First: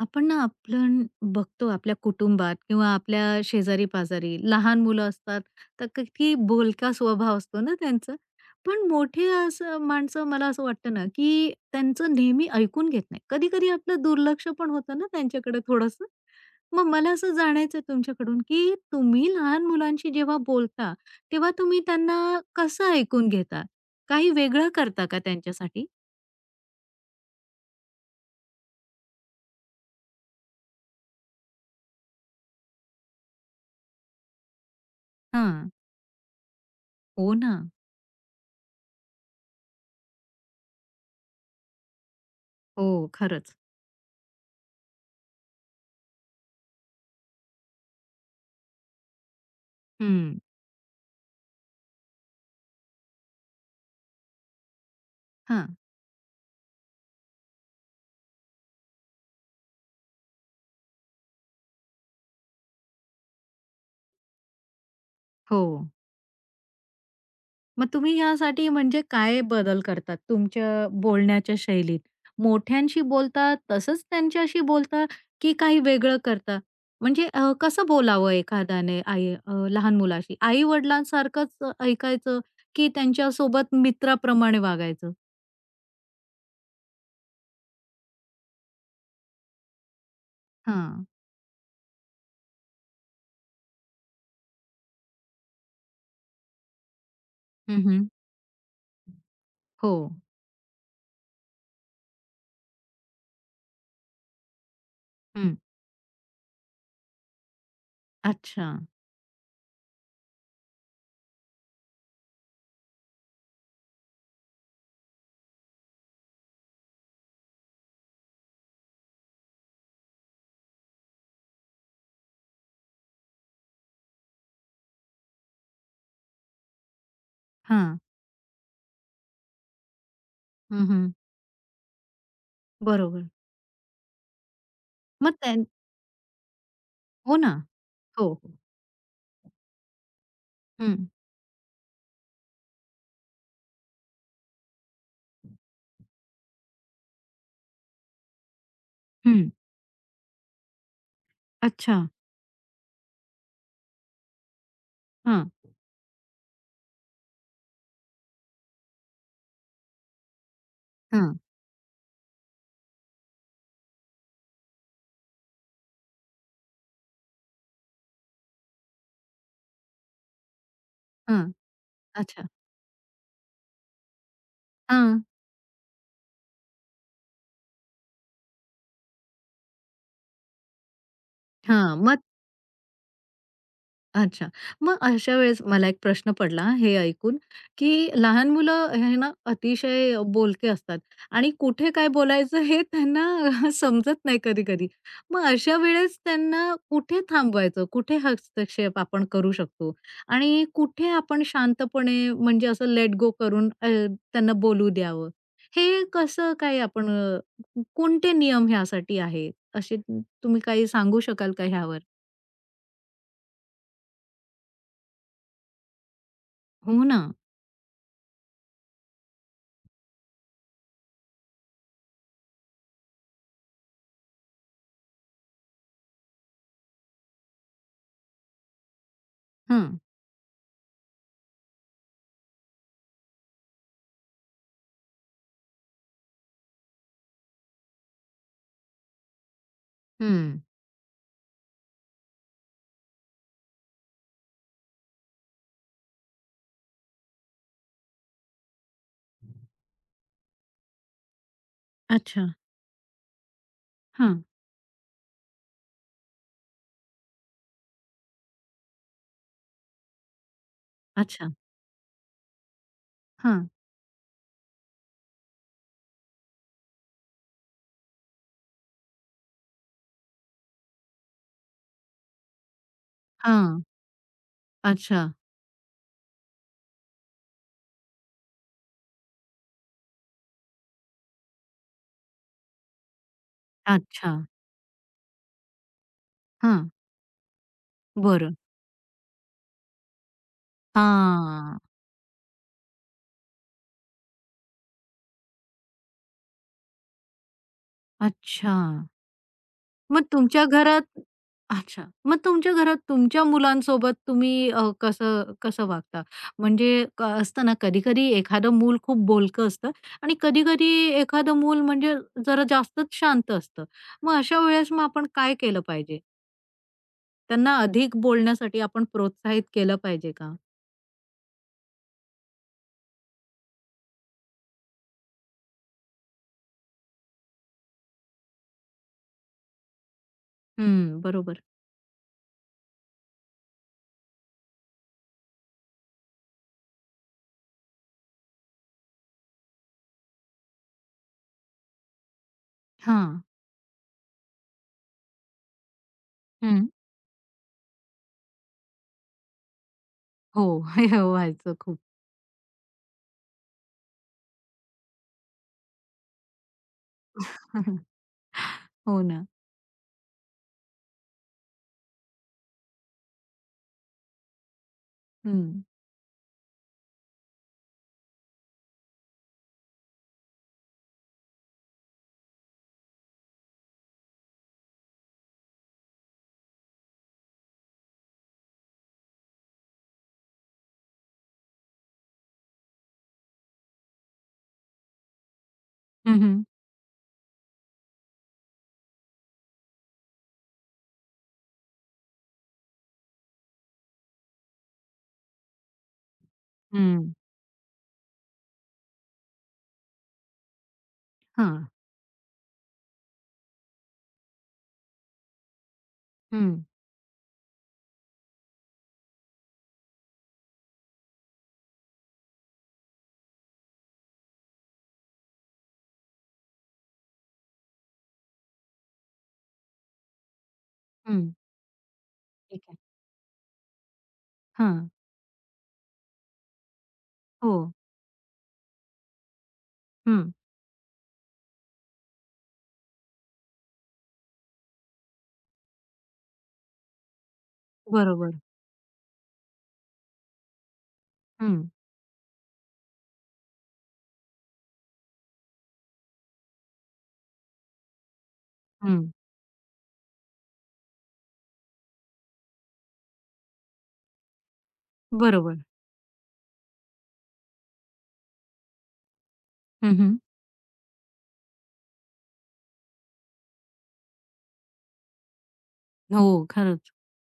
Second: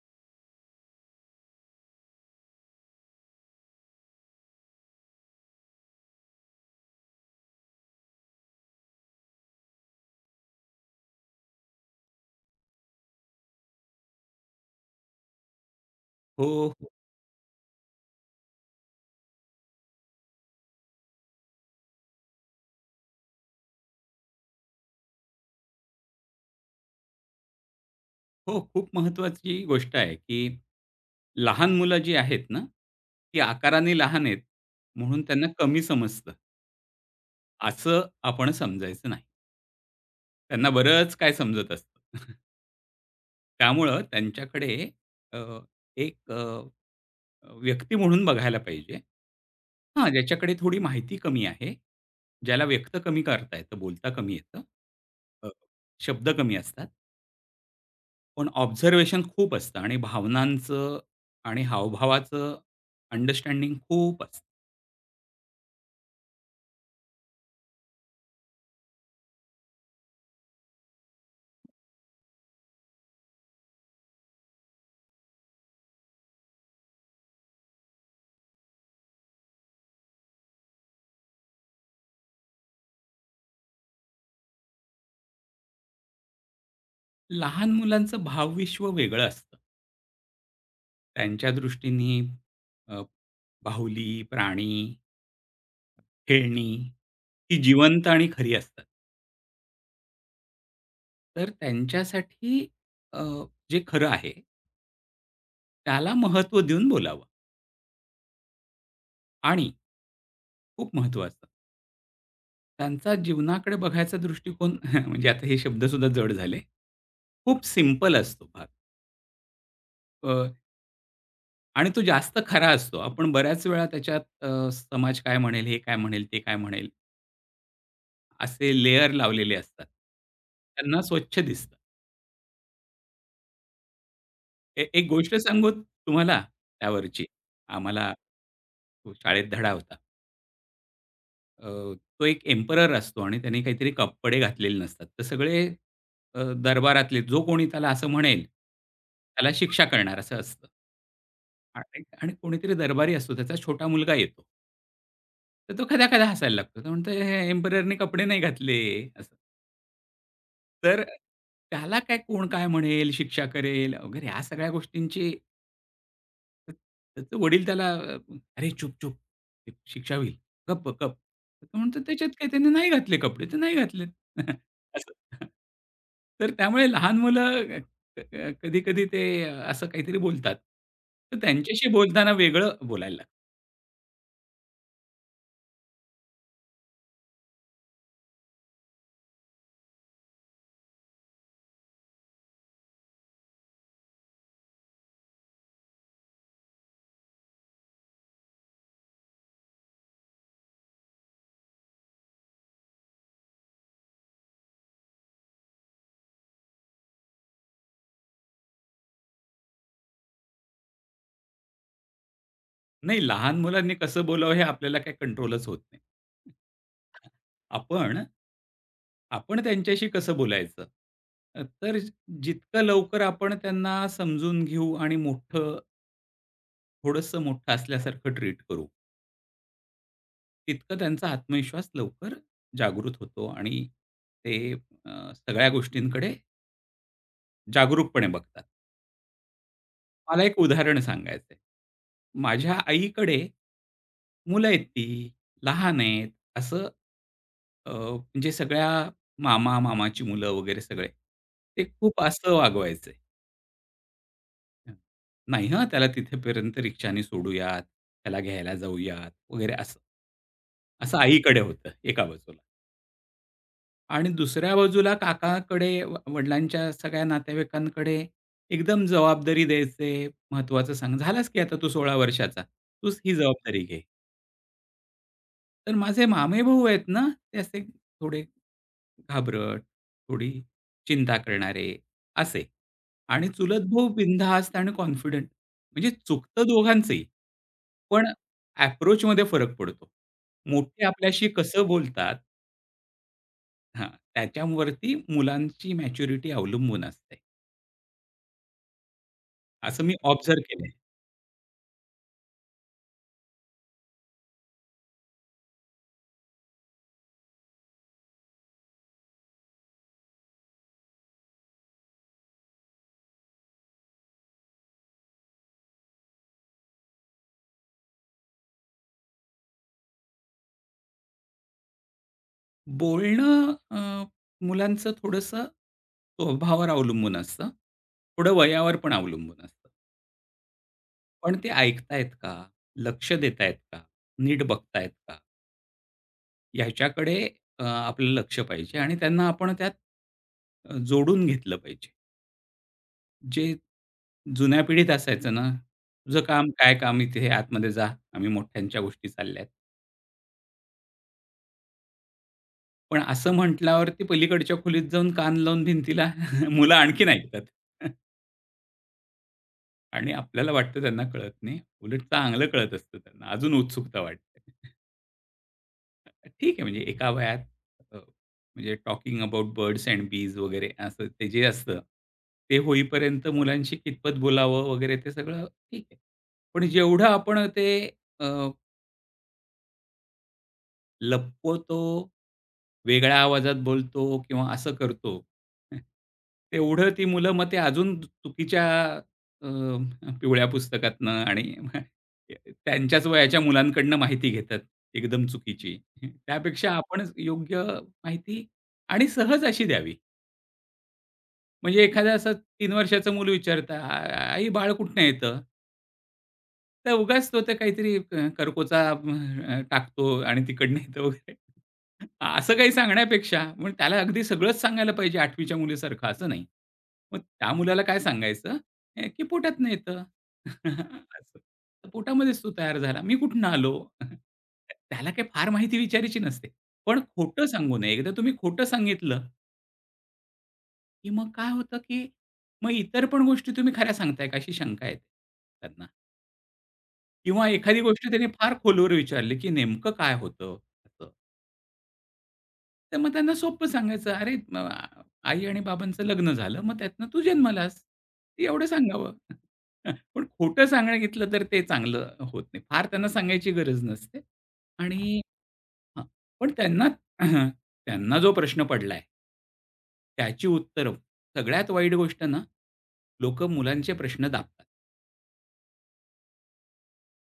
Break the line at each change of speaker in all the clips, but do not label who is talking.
आपण बघतो आपल्या कुटुंबात किंवा आपल्या शेजारी पाजारी लहान मुलं असतात. तर किती बोलका स्वभाव असतो ना त्यांचा. पण मोठे असं माणसं मला असं वाटतं ना की त्यांचं नेहमी ऐकून घेत नाही, कधी कधी आपलं दुर्लक्ष पण होतं ना त्यांच्याकडे थोडंसं.
हो,
मग
हो,
मला असं जाणायचं तुमच्याकडून की तुम्ही लहान मुलांशी जेव्हा बोलता, तेव्हा तुम्ही त्यांना कसं ऐकून घेता? काही वेगळं करता का त्यांच्यासाठी?
हो. खूप महत्त्वाची गोष्ट आहे, की लहान मुलं जी आहेत ना, ती आकाराने लहान आहेत, म्हणून
हा.
त्यांना कमी समजतं,
हो ना.
असं आपण समजायचं नाही. त्यांना बरंच काय समजत असतं.
हो. खरंच.
त्यामुळं त्यांच्याकडे अ, एक व्यक्ती म्हणून बघायला पाहिजे. हां,
हम्म.
ज्याच्याकडे थोडी माहिती कमी आहे, ज्याला व्यक्त कमी करता येतं, बोलता कमी येतं, अ,
हा.
शब्द कमी असतात. पण ऑब्झर्वेशन खूप असतं आणि भावनांचं आणि हावभावाचं अंडरस्टँडिंग खूप असतं.
हो. मग तुम्ही यासाठी म्हणजे काय बदल करतात तुमच्या बोलण्याच्या शैलीत? मोठ्यांशी बोलता, तसंच त्यांच्याशी बोलता, की काही वेगळं करता? म्हणजे कसं बोलावं एखाद्याने आई लहान मुलाशी? आई-वडिलांसारखंच ऐकायचं, की त्यांच्यासोबत मित्राप्रमाणे वागायचं?
लहान मुलांचं भावविश्व वेगळं असतं.
हां.
त्यांच्या दृष्टीने अ, बाहुली, प्राणी, खेळणी ही
हं,
जिवंत
हं.
आणि खरी असतात.
हो.
तर त्यांच्यासाठी अ, जे खरं आहे
हं.
त्याला महत्त्व देऊन बोलावं
अच्छा.
आणि खूप महत्त्वाचं त्यांचा जीवनाकडे बघायचा दृष्टिकोन म्हणजे आता हे शब्द जड झाले. खूप सिंपल असतो भाग. आणि तो जास्त खरा असतो. आपण बऱ्याच वेळा त्याच्यात समाज काय म्हणेल, हे काय म्हणेल, ते काय म्हणेल,
हां.
असे लेयर लावलेले असतात.
हं,
त्यांना
हं.
स्वच्छ दिसतं.
बरोबर.
एक गोष्ट
मग त्यां.
सांगू तुम्हाला त्यावरची.
हो ना.
आम्हाला
हो, हो.
हो, शाळेत धडा होता.
हं.
अ, तो एक एम्परर असतो आणि त्याने काहीतरी कपडे घातलेले नसतात. तर सगळे दरबारातले जो कोणी त्याला असं म्हणेल,
हं.
त्याला शिक्षा करणार असं असतं.
अच्छा.
आणि आणि कोणीतरी दरबारी असतो, त्याचा छोटा मुलगा येतो.
हां.
तर तो कधा-कधा हसायला लागतो. तो म्हणतो, "हे एम्पररने कपडे नाही घातले." असं. तर
हां.
त्याला काय कोण काय म्हणेल, शिक्षा करेल वगैरे ह्या सगळ्या गोष्टींची त्याचे वडील त्याला "अरे चुप-चुप, शिक्षा होईल. गप्प, गप्प."
हां.
तर तो म्हणतो, "त्याच्यात
अच्छा.
काय त्याने नाही घातले कपडे, तर नाही घातलेत." असं.
हां.
तर त्यामुळे लहान मुलं कधी-कधी ते असं काहीतरी बोलतात. तर त्यांच्याशी
हां, मग.
बोलताना वेगळं बोलायला लागतं.
अच्छा. मग अशा वेळेस मला एक प्रश्न पडला हे ऐकून, की लहान मुलं हे ना अतिशय बोलके असतात आणि कुठे काय बोलायचं हे त्यांना समजत नाही कधी-कधी. मग अशा वेळेस त्यांना कुठे थांबवायचं, कुठे हस्तक्षेप आपण करू शकतो आणि कुठे आपण शांतपणे म्हणजे असं लेट गो करून त्यांना बोलू द्यावं? हे कसं काय आपण कोणते नियम ह्यासाठी आहे? असे तुम्ही काही सांगू शकाल का ह्यावर?
नाही, लहान मुलांनी कसं बोलावं हे आपल्याला काही कंट्रोलच होत नाही.
हो ना.
आपण आपण त्यांच्याशी कसं बोलायचं? तर जितकं लवकर आपण त्यांना समजून घेऊ आणि मोठं थोडंसं मोठं असल्यासारखं ट्रीट करू,
हं,
तितकं त्यांचा आत्मविश्वास लवकर जागृत होतो आणि ते सगळ्या गोष्टींकडे जागरूकपणे बघतात. मला एक
हं.
उदाहरण सांगायचं आहे. माझ्या आईकडे मुलं आहेत ती, लहान आहेत, असं म्हणजे सगळ्या मामा, मामाची मुलं वगैरे सगळे, ते खूप
अच्छा.
असं वागवायचे.
हां,
हं. "नाही हां, त्याला तिथेपर्यंत रिक्षाने सोडूयात, त्याला घ्यायला जाऊयात" वगैरे असं. असं
अच्छा.
आईकडे होतं एका बाजूला
हां,
आणि दुसऱ्या बाजूला काकाकडे, व वडिलांच्या सगळ्या नातेवाईकांकडे एकदम जबाबदारी द्यायचे. महत्त्वाचं सांग "झालास की आता तू 16 वर्षाचा, तूच ही
हां.
जबाबदारी घे."
अच्छा,
तर माझे मामेभाऊ आहेत ना, ते असे थोडे घाबरट, थोडी चिंता करणारे असे. आणि चुलत भाऊ
अच्छा.
बिनधास्त आणि कॉन्फिडंट. म्हणजे चुकतं
हां,
दोघांचंही, पण
बरं.
अप्रोचमध्ये फरक पडतो. मोठे आपल्याशी
हां,
कसं बोलतात हां, त्याच्यावरती मुलांची मॅच्युरिटी अवलंबून असते.
अच्छा.
असं मी
मग
ऑब्झर्व्ह
तुमच्या
केलंय.
घरात. अच्छा. मग तुमच्या घरात तुमच्या मुलांसोबत तुम्ही कसं कसं वागता? म्हणजे असतं ना कधी-कधी एखादं मूल खूप बोलकं असतं आणि कधी-कधी एखादं मूल म्हणजे जरा जास्तच शांत असतं. मग अशा वेळेस मग आपण काय केलं पाहिजे? त्यांना अधिक बोलण्यासाठी आपण प्रोत्साहित केलं पाहिजे का?
बोलणं मुलांचं थोडंसं स्वभावावर अवलंबून असतं. थोडं वयावर पण अवलंबून असतं.
हं,
पण
बरोबर.
ते ऐकतायत का? लक्ष देतायत का? नीट बघतायत का? ह्याच्याकडे आपलं लक्ष पाहिजे आणि त्यांना आपण त्यात जोडून घेतलं पाहिजे.
हां.
जे जुन्या पिढीत असायचं ना, "तुझं काम
हं.
काय काम इथे आतमध्ये जा, आम्ही मोठ्यांच्या गोष्टी चालल्यात."
हो. हो, व्हायचं खूप.
पण असं म्हटल्यावरती पलीकडच्या खोलीत जाऊन कान लावून भिंतीला मुलं आणखीन ऐकतात
हो ना.
आणि आपल्याला वाटतं त्यांना कळत नाही. उलट चांगलं कळत असतं त्यांना. अजून उत्सुकता वाटते.
हं.
ठीक आहे, म्हणजे एका वयात म्हणजे टॉकिंग अबाउट बर्ड्स एंड बीज वगैरे असं ते जे असतं, ते होईपर्यंत मुलांशी कितपत बोलावं वगैरे ते सगळं ठीक आहे. पण जेवढं आपण ते लपवतो, वेगळ्या आवाजात बोलतो किंवा असं करतो.
हं, हं.
तेवढं ती मुलं मग ते अजून चुकीच्या अ, पिवळ्या पुस्तकातनं आणि त्यांच्याच वयाच्या मुलांकडनं माहिती घेतात एकदम चुकीची. त्यापेक्षा आपणच
हं.
योग्य माहिती आणि सहज अशी द्यावी.
हां.
म्हणजे एखादा असं 3 वर्षाचं मूल विचारतं, "आई बाळ कुठनं येतं?"
हं.
तर उगाच तो तर काहीतरी करकोचा टाकतो आणि तिकडनं येतो वगैरे. असं काही सांगण्यापेक्षा मग त्याला अगदी सगळंच सांगायला पाहिजे 8वी च्या मुलीसारखं असं नाही. मग त्या मुलाला काय सांगायचं, की पोटातनं येतं. असं. तर पोटामध्येच तो
ठीक आहे.
तयार झाला. मी कुठनं आलो?
हां.
त्याला काही फार माहिती विचारायची नसते. पण खोटं
हो.
सांगू नये. एकदा तुम्ही खोटं सांगितलं,
हं.
की मग काय होतं, की मग इतर पण गोष्टी तुम्ही खऱ्या सांगताय का अशी शंका येते त्यांना. किंवा एखादी गोष्ट त्यांनी
बरोबर.
फार खोलवर विचारली, की नेमकं काय होतं? असं.
हं.
तर मग त्यांना सोपं सांगायचं, "अरे, आई आणि बाबांचं लग्न झालं, मग त्यातनं तू जन्मालास." एवढं
हं.
सांगावं. पण खोटं सांगितलं तर ते चांगलं होत नाही. फार त्यांना सांगायची गरज नसते आणि
बरोबर.
हां, पण त्यांना त्यांना जो प्रश्न पडलाय
हं,
त्याची उत्तरं सगळ्यात वाईट गोष्ट ना, लोकं मुलांचे प्रश्न दाबतात.
हो, खरंच.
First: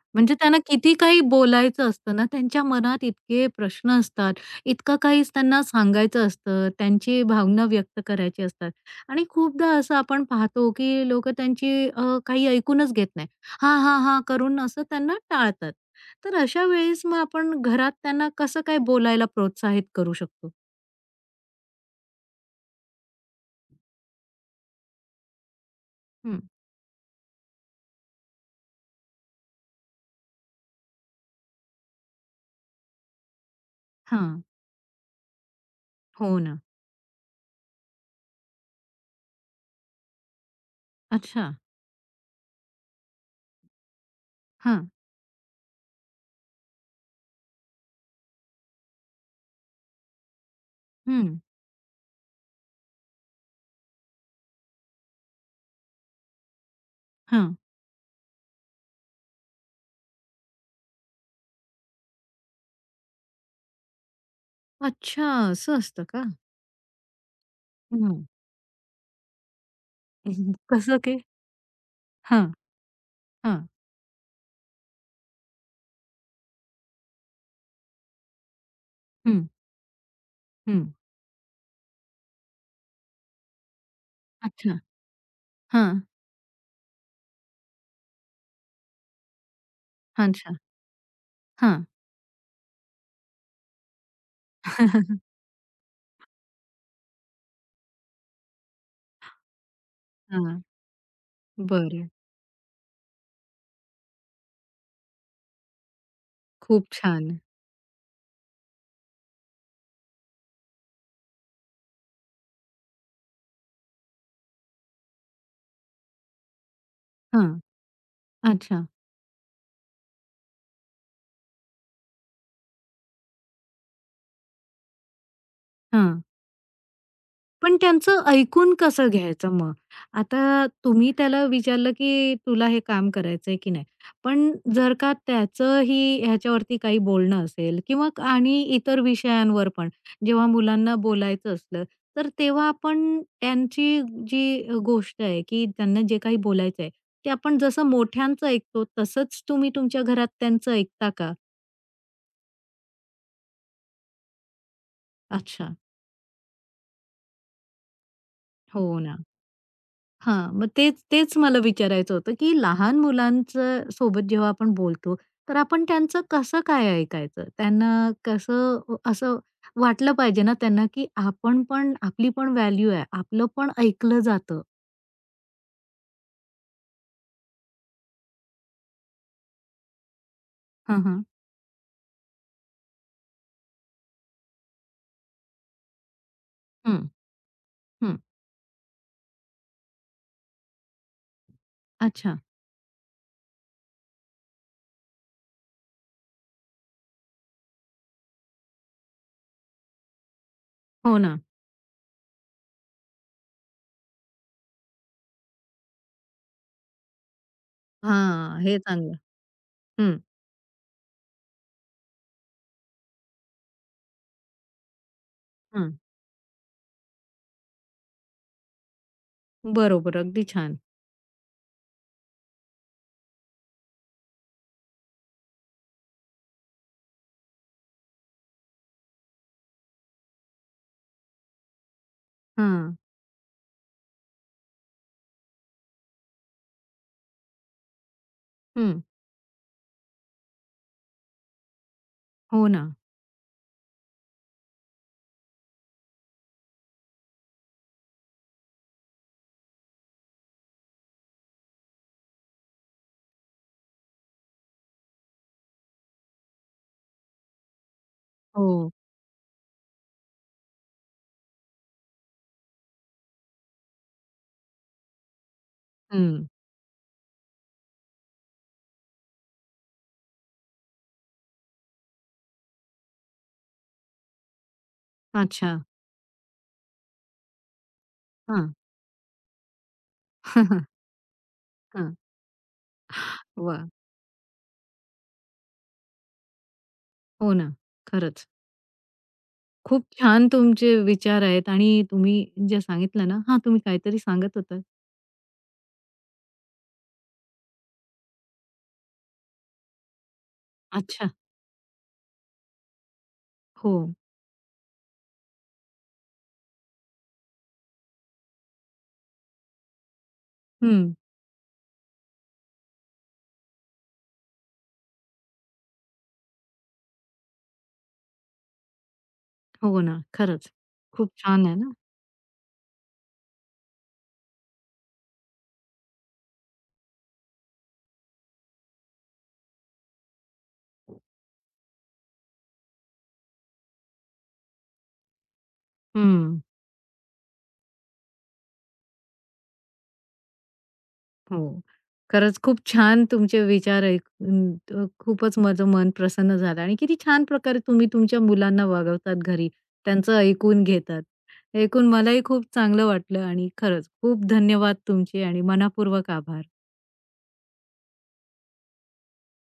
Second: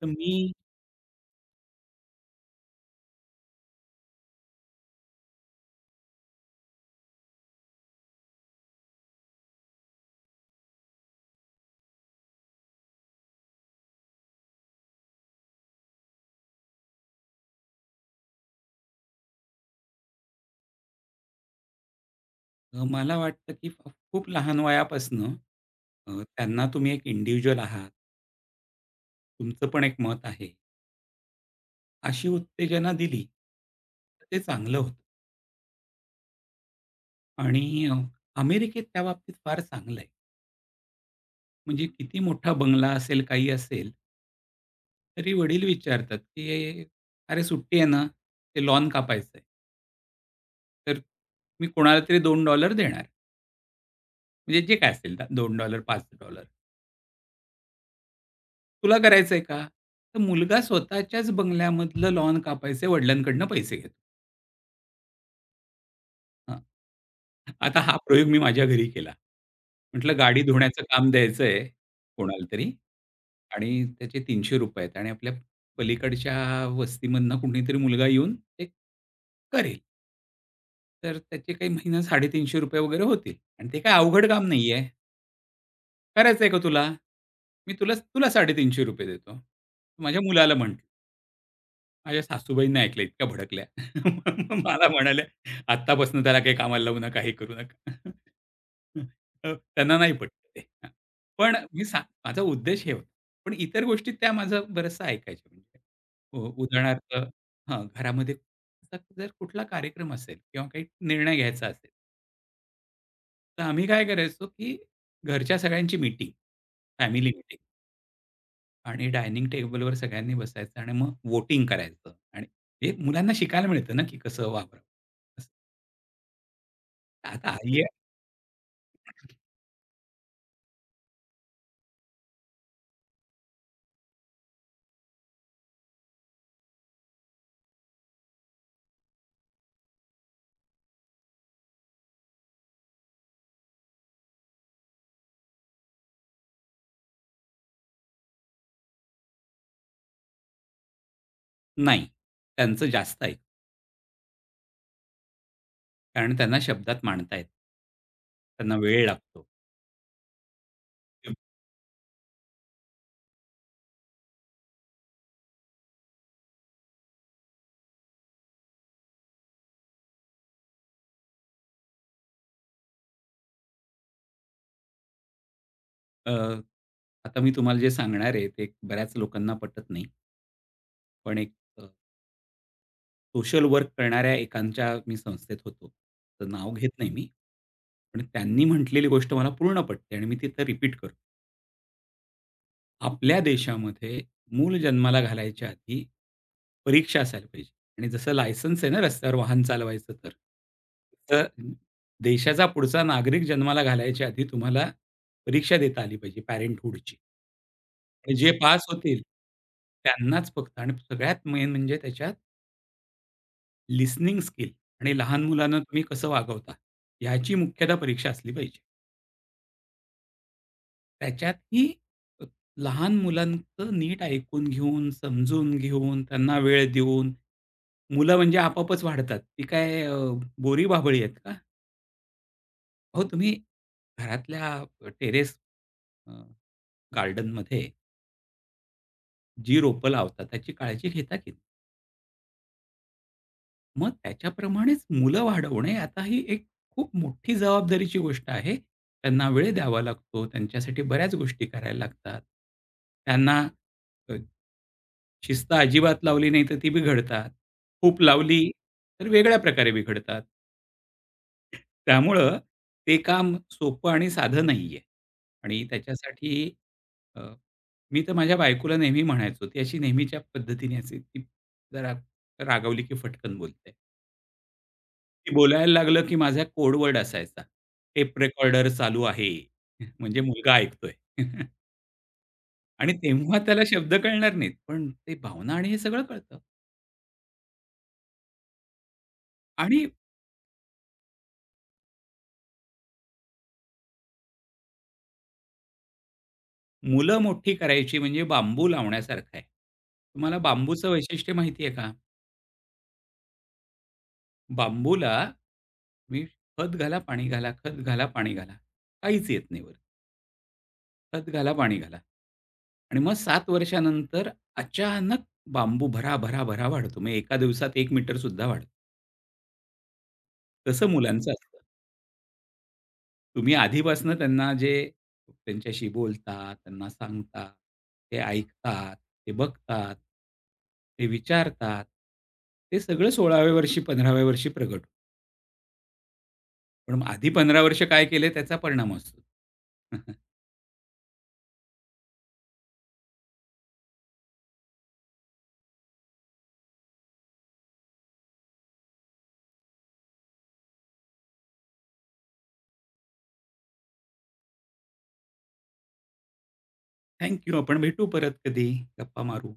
तर
म्हणजे
मी
त्यांना किती काही बोलायचं असतं ना, त्यांच्या मनात इतके प्रश्न असतात, इतकं काही त्यांना सांगायचं असतं, त्यांची भावना व्यक्त करायची असतात आणि खूपदा असं आपण पाहतो, की लोकं त्यांची काही ऐकूनच घेत नाही. हां, हां, हां, करून असं त्यांना टाळतात. तर अशा वेळेस मग आपण घरात त्यांना कसं काय बोलायला प्रोत्साहित करू शकतो?
मला वाटतं की खूप लहान वयापासनं
हं.
त्यांना तुम्ही एक इंडिव्हिज्युअल आहात, तुमचं पण एक मत आहे, अशी उत्तेजना दिली, तर ते
हां.
चांगलं होतं.
हो ना.
आणि अमेरिकेत त्या बाबतीत फार चांगलं आहे.
अच्छा.
म्हणजे किती मोठा बंगला असेल, काही असेल,
हां.
तरी वडील विचारतात की "अरे, सुट्टी आहे ना? ते लॉन कापायचं आहे, तर
हं.
मी कोणाला तरी $2 देणार." म्हणजे जे काय असेल $2, $5
हां.
तुला करायचंय का? तर मुलगा स्वतःच्याच बंगल्यामधलं लॉन कापायचे वडिलांकडनं पैसे घेतो.
अच्छा, असं असतं का?
हां. आता हा
हं.
प्रयोग मी माझ्या घरी केला. म्हटलं गाडी धुण्याचं
कसं
काम
काय?
द्यायचंय कोणाला
हां.
तरी
हां.
आणि त्याचे ₹ 300 आहेत आणि आपल्या पलीकडच्या वस्तीमधनं कुणीतरी मुलगा येऊन ते
हं.
करेल.
हं.
तर त्याचे काही महिना ₹ 350 वगैरे होतील आणि ते काही अवघड काम
अच्छा.
नाहीये.
हां.
करायचंय का तुला? मी तुला तुला 350 देतो. माझ्या
अच्छा.
मुलाला म्हण.
हां.
माझ्या सासूबाईंनी ऐकलं, इतक्या भडकल्या. मला म्हणाल्या, "आत्तापासून त्याला काही कामाला लावू नका, हे करू नका." त्यांना नाही पटलं
हां.
ते. हां. पण मी
बरं.
माझा उद्देश हे होता. पण इतर गोष्टीत त्या माझं बरचसं ऐकायच्या म्हणजे.
खूप
उदाहरणार्थ
छान.
हां, घरामध्ये असा जर कुठला कार्यक्रम असेल किंवा काही निर्णय घ्यायचा असेल, तर आम्ही काय करायचो, की घरच्या सगळ्यांची मीटिंग, फॅमिली
हां. अच्छा.
आणि डायनिंग टेबलवर सगळ्यांनी बसायचं आणि मग वोटिंग करायचं आणि हे मुलांना शिकायला मिळतं ना, की कसं वापरावं. असं
हां.
आता
पण
आई आहे
त्यांचं ऐकून कसं घ्यायचं मग? आता तुम्ही त्याला विचारलं, की "तुला हे काम करायचंय की नाही?" पण जर का त्याचंही ह्याच्यावरती काही बोलणं असेल किंवा आणि इतर विषयांवर पण जेव्हा मुलांना बोलायचं असलं, तर तेव्हा आपण त्यांची जी गोष्ट आहे, की त्यांना जे काही बोलायचं आहे, ते आपण जसं मोठ्यांचं ऐकतो तसंच तुम्ही तुमच्या घरात त्यांचं ऐकता का?
नाही. त्यांचं जास्त ऐक
अच्छा.
कारण त्यांना शब्दात मांडता येत त्यांना
हो
वेळ
ना.
लागतो.
हां, मग तेच तेच मला विचारायचं होतं, की लहान मुलांचं सोबत जेव्हा आपण बोलतो, तर आपण त्यांचं कसं काय ऐकायचं? त्यांना कसं असं वाटलं पाहिजे ना त्यांना, की आपण पण आपली पण व्हॅल्यू आहे, आपलं पण ऐकलं जातं.
अ, आता मी तुम्हाला जे सांगणार आहे ते बऱ्याच लोकांना पटत नाही.
हां, हां.
पण एक सोशल वर्क करणाऱ्या एकांच्या मी संस्थेत होतो. तर नाव घेत
हं,
नाही मी.
हं.
पण त्यांनी म्हटलेली गोष्ट मला पूर्ण पटते आणि मी तिथं रिपीट करतो.
अच्छा.
आपल्या देशामध्ये मूल जन्माला घालायच्या आधी परीक्षा असायला पाहिजे आणि जसं लायसन्स आहे ना रस्त्यावर वाहन चालवायचं तर.
हो ना.
तर देशाचा पुढचा नागरिक जन्माला घालायच्या आधी तुम्हाला परीक्षा देता आली पाहिजे पॅरेंटहूडची. आणि जे
हां, हे
पास
चांगलं.
होतील
हं,
त्यांनाच फक्त आणि सगळ्यात मेन म्हणजे त्याच्यात लिसनिंग स्किल आणि लहान मुलांना
हं.
तुम्ही कसं वागवता, ह्याची मुख्यतः परीक्षा असली पाहिजे.
बरोबर, अगदी छान.
त्याच्यातही अ, लहान मुलांचं नीट ऐकून घेऊन, समजून घेऊन, त्यांना वेळ देऊन, मुलं म्हणजे आपोआपच वाढतात. ती काय बोरीबाभळी आहेत का?
हां.
अहो, तुम्ही घरातल्या टेरेस अ, गार्डनमध्ये
हं.
जी रोपं लावता त्याची काळजी घेता की नाही?
हो ना.
मग त्याच्याप्रमाणेच मुलं वाढवणे आता ही एक खूप मोठी जबाबदारीची गोष्ट आहे. त्यांना वेळ द्यावा लागतो, त्यांच्यासाठी बऱ्याच गोष्टी करायला लागतात. त्यांना शिस्त अजिबात लावली नाही तर ती बिघडतात. खूप लावली
हो.
तर वेगळ्या प्रकारे बिघडतात. त्यामुळं ते काम सोपं आणि साधं नाहीये. आणि
हं.
त्याच्यासाठी अ, मी तर माझ्या बायकोला नेहमी म्हणायचो, ती अशी नेहमीच्या पद्धतीने असे ती जरा रागावली की फटकन बोलते. ती
अच्छा.
बोलायला लागलं की माझा कोड असायचा. टेप
हां.
रेकॉर्डर चालू आहे. म्हणजे
हां.
मुलगा
हां.
ऐकतोय. आणि तेव्हा त्याला शब्द कळणार नाहीत, पण ते भावना आणि हे सगळं कळतं.
हो ना, खरंच.
आणि
खूप छान तुमचे विचार आहेत आणि तुम्ही जे सांगितलं ना हां, तुम्ही काहीतरी सांगत होता.
मुलं मोठी करायची म्हणजे बांबू लावण्यासारखं आहे. तुम्हाला बांबूचं
अच्छा.
वैशिष्ट्य माहिती आहे का?
हो.
बांबूला तुम्ही खत घाला, पाणी घाला, खत घाला, पाणी घाला. काहीच येत नाही वर.
हं.
खत घाला, पाणी घाला. आणि मग 7 वर्षानंतर अचानक बांबू भरा, भरा, भरा वाढतो. मग एका दिवसात 1 मीटर सुद्धा वाढतो.
हो ना. खरंच.
तसं
खूप
मुलांचं
छान आहे
असतं.
ना.
तुम्ही आधीपासनं त्यांना जे त्यांच्याशी बोलता, त्यांना सांगता, ते ऐकतात, ते बघतात, ते विचारतात. ते सगळं 16व्या वर्षी 15व्या वर्षी प्रगट होतं.
हं.
पण मग आधी 15 वर्ष काय केले त्याचा परिणाम असतो.
हो. खरंच खूप छान तुमचे विचार ऐकून खूपच माझं मन प्रसन्न झालं आणि किती छान प्रकारे तुम्ही तुमच्या मुलांना वागवतात घरी. त्यांचं ऐकून घेतात. ऐकून मलाही खूप चांगलं वाटलं आणि खरंच खूप धन्यवाद तुमचे आणि मनःपूर्वक आभार.
Thank you. आपण भेटू परत कधी. गप्पा मारू.